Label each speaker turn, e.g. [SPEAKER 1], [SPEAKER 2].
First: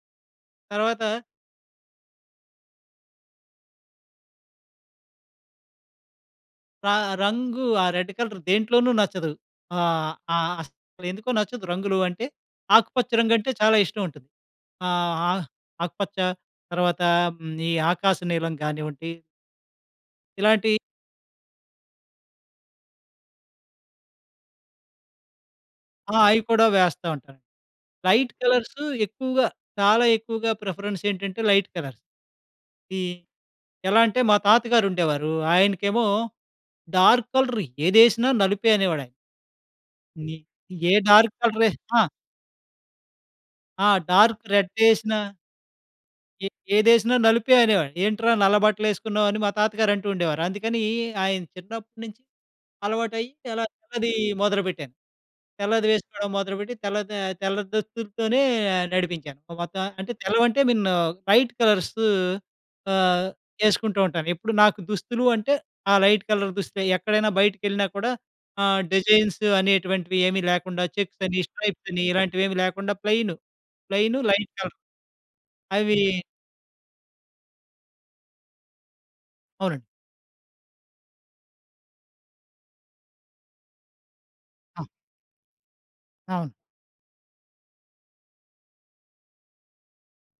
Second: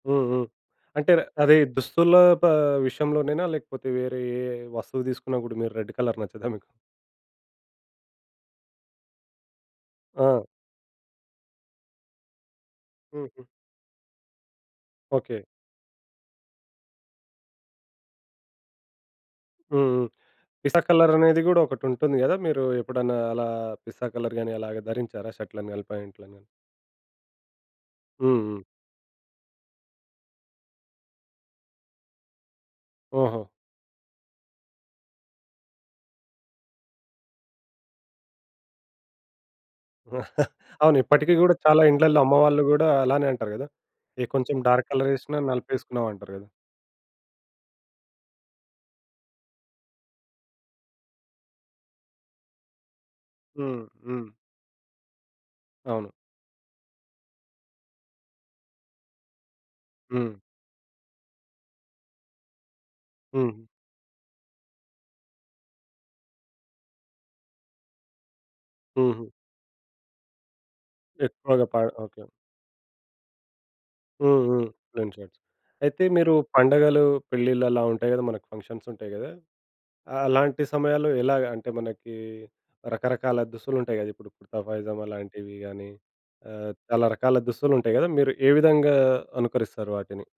[SPEAKER 1] హ్మ్. హ్మ్. అంటే,
[SPEAKER 2] తరవాత
[SPEAKER 1] అది దుస్తుల్లో ప విషయంలోనేనా? లేకపోతే, వేరే ఏ వస్తువు తీసుకున్న గూడా, మీరు రెడ్డ్ కలర్ నచ్చదా మీకు?
[SPEAKER 2] రా రంగు ఆ రెడ్డ్ కలర్ దేంట్లోను నచ్చదు. ఆహ్,
[SPEAKER 1] ఆ!
[SPEAKER 2] ఆహ్, అ‌సలెందుకో నచ్చదు. రంగులూ అంటే, ఆకుపచ్చ
[SPEAKER 1] హుహు.
[SPEAKER 2] రంగంటే చాలా ఇష్టవుంటది. ఆహ్,
[SPEAKER 1] ఓకే.
[SPEAKER 2] ఆహ్, ఆకుపచ్చ. తరువాత, హ్మ్, ఈ ఆకాశ నీలం కానివ్వండి.
[SPEAKER 1] హ్మ్.
[SPEAKER 2] ఇలాంటి
[SPEAKER 1] పిస్తా కలరనేది గూడా ఒకటుంటుంది గదా! మీరూ ఎప్పుడన్నా అలా పిస్తా కలర్ గానీ అలాగ ధరించారా షర్ట్‌లని గానీ,
[SPEAKER 2] ఆ! అయి
[SPEAKER 1] ప్యాంట్లని?
[SPEAKER 2] కూడా వేస్తా ఉంటాను. లైట్
[SPEAKER 1] హ్మ్. హ్మ్.
[SPEAKER 2] కలర్స్ ఎక్కువుగా చాలా ఎక్కువగా ప్రిఫరెన్స్ ఏంటంటే లైట్ కలర్స్. ఈ
[SPEAKER 1] ఓహో!
[SPEAKER 2] ఎలా అంటే మా తాత గారుండేవారూ. ఆయనకేమో, డార్క్ కలర్ ఏదసినా నలుపే అనేవాడయాన. ని ఏ
[SPEAKER 1] అవును. ఇప్పటికి
[SPEAKER 2] డార్క్
[SPEAKER 1] గూడా
[SPEAKER 2] కలర్ యే
[SPEAKER 1] చాలా
[SPEAKER 2] ఆ!
[SPEAKER 1] ఇండ్లల్ల అమ్మవాళ్ళు గూడా అలానే అంటారు గదా!
[SPEAKER 2] ఆ!
[SPEAKER 1] ఏ
[SPEAKER 2] డార్క్
[SPEAKER 1] కొంచం డార్క్
[SPEAKER 2] రెడ్డేసినా
[SPEAKER 1] కలరేసినా నలుపేసుకున్నావంటారు గదా!
[SPEAKER 2] ఎ ఏదేసినా నలుపే అనేవాడు. ఏంట్రా నల్ల బట్టలేసుకున్నావని మా తాతగారు అంటూండేవారు. అందుకనీ ఆయన చిన్నప్పుడు నుంచి అలవాటయ్యి అలా
[SPEAKER 1] హ్మ్.
[SPEAKER 2] అదీ
[SPEAKER 1] హ్మ్.
[SPEAKER 2] మొదలుపెట్టాను. తెల్లది
[SPEAKER 1] అవును.
[SPEAKER 2] వేసుకోడం మొదలుబెట్టి, తెల్ల ద తెల్ల దుస్తులుతోనే నడిపించాను. ఓ వద్దా అంటే,
[SPEAKER 1] హ్మ్.
[SPEAKER 2] తెల్లవంటే మిన్న్ లైట్ కలర్స్ ఆహ్,
[SPEAKER 1] హ్మ్.
[SPEAKER 2] యేసుకుంటూ ఉంటాను. ఎప్పుడు నాకు దుస్తులు అంటే, ఆ లైట్ కలర్ దుస్తులే, ఎక్కడైనా బయటకెళ్ళినా కూడా ఆహ్,
[SPEAKER 1] హుహు.
[SPEAKER 2] డిజైన్స్ అనేటువంటివి ఏమీ లేకుండా చెక్సని,
[SPEAKER 1] ఎక్కువగా ప
[SPEAKER 2] స్ట్రైప్స‌ని,
[SPEAKER 1] ఓకే.
[SPEAKER 2] ఇలాంటివేవీ లేకుండా ప్లెయిను. ప్లెయిను
[SPEAKER 1] హ్మ్.
[SPEAKER 2] లైట్
[SPEAKER 1] హ్మ్.
[SPEAKER 2] కలర్.
[SPEAKER 1] ప్లేన్‌‌షర్ట్స్.
[SPEAKER 2] అవీ
[SPEAKER 1] అయితే, మీరు పండుగలు, పెళ్ళిళ్ళు అలా ఉంటాయి గదా మనకు ఫంక్షన్సుంటాయి గదా!
[SPEAKER 2] అవునండి.
[SPEAKER 1] అలాంటి సమయాల్లో ఎలాగా? అంటే, మనకీ రకరకాల దుస్తులుంటాయి గదా! ఇప్పుడు కుర్తా,
[SPEAKER 2] ఆ!
[SPEAKER 1] పైజామాలాంటివి గానీ,
[SPEAKER 2] అవును.
[SPEAKER 1] అహ్, చాలా రకాల దుస్తులుంటాయి గదా! మీరు ఏ విధంగా అనుకరిస్తారు వాటిని?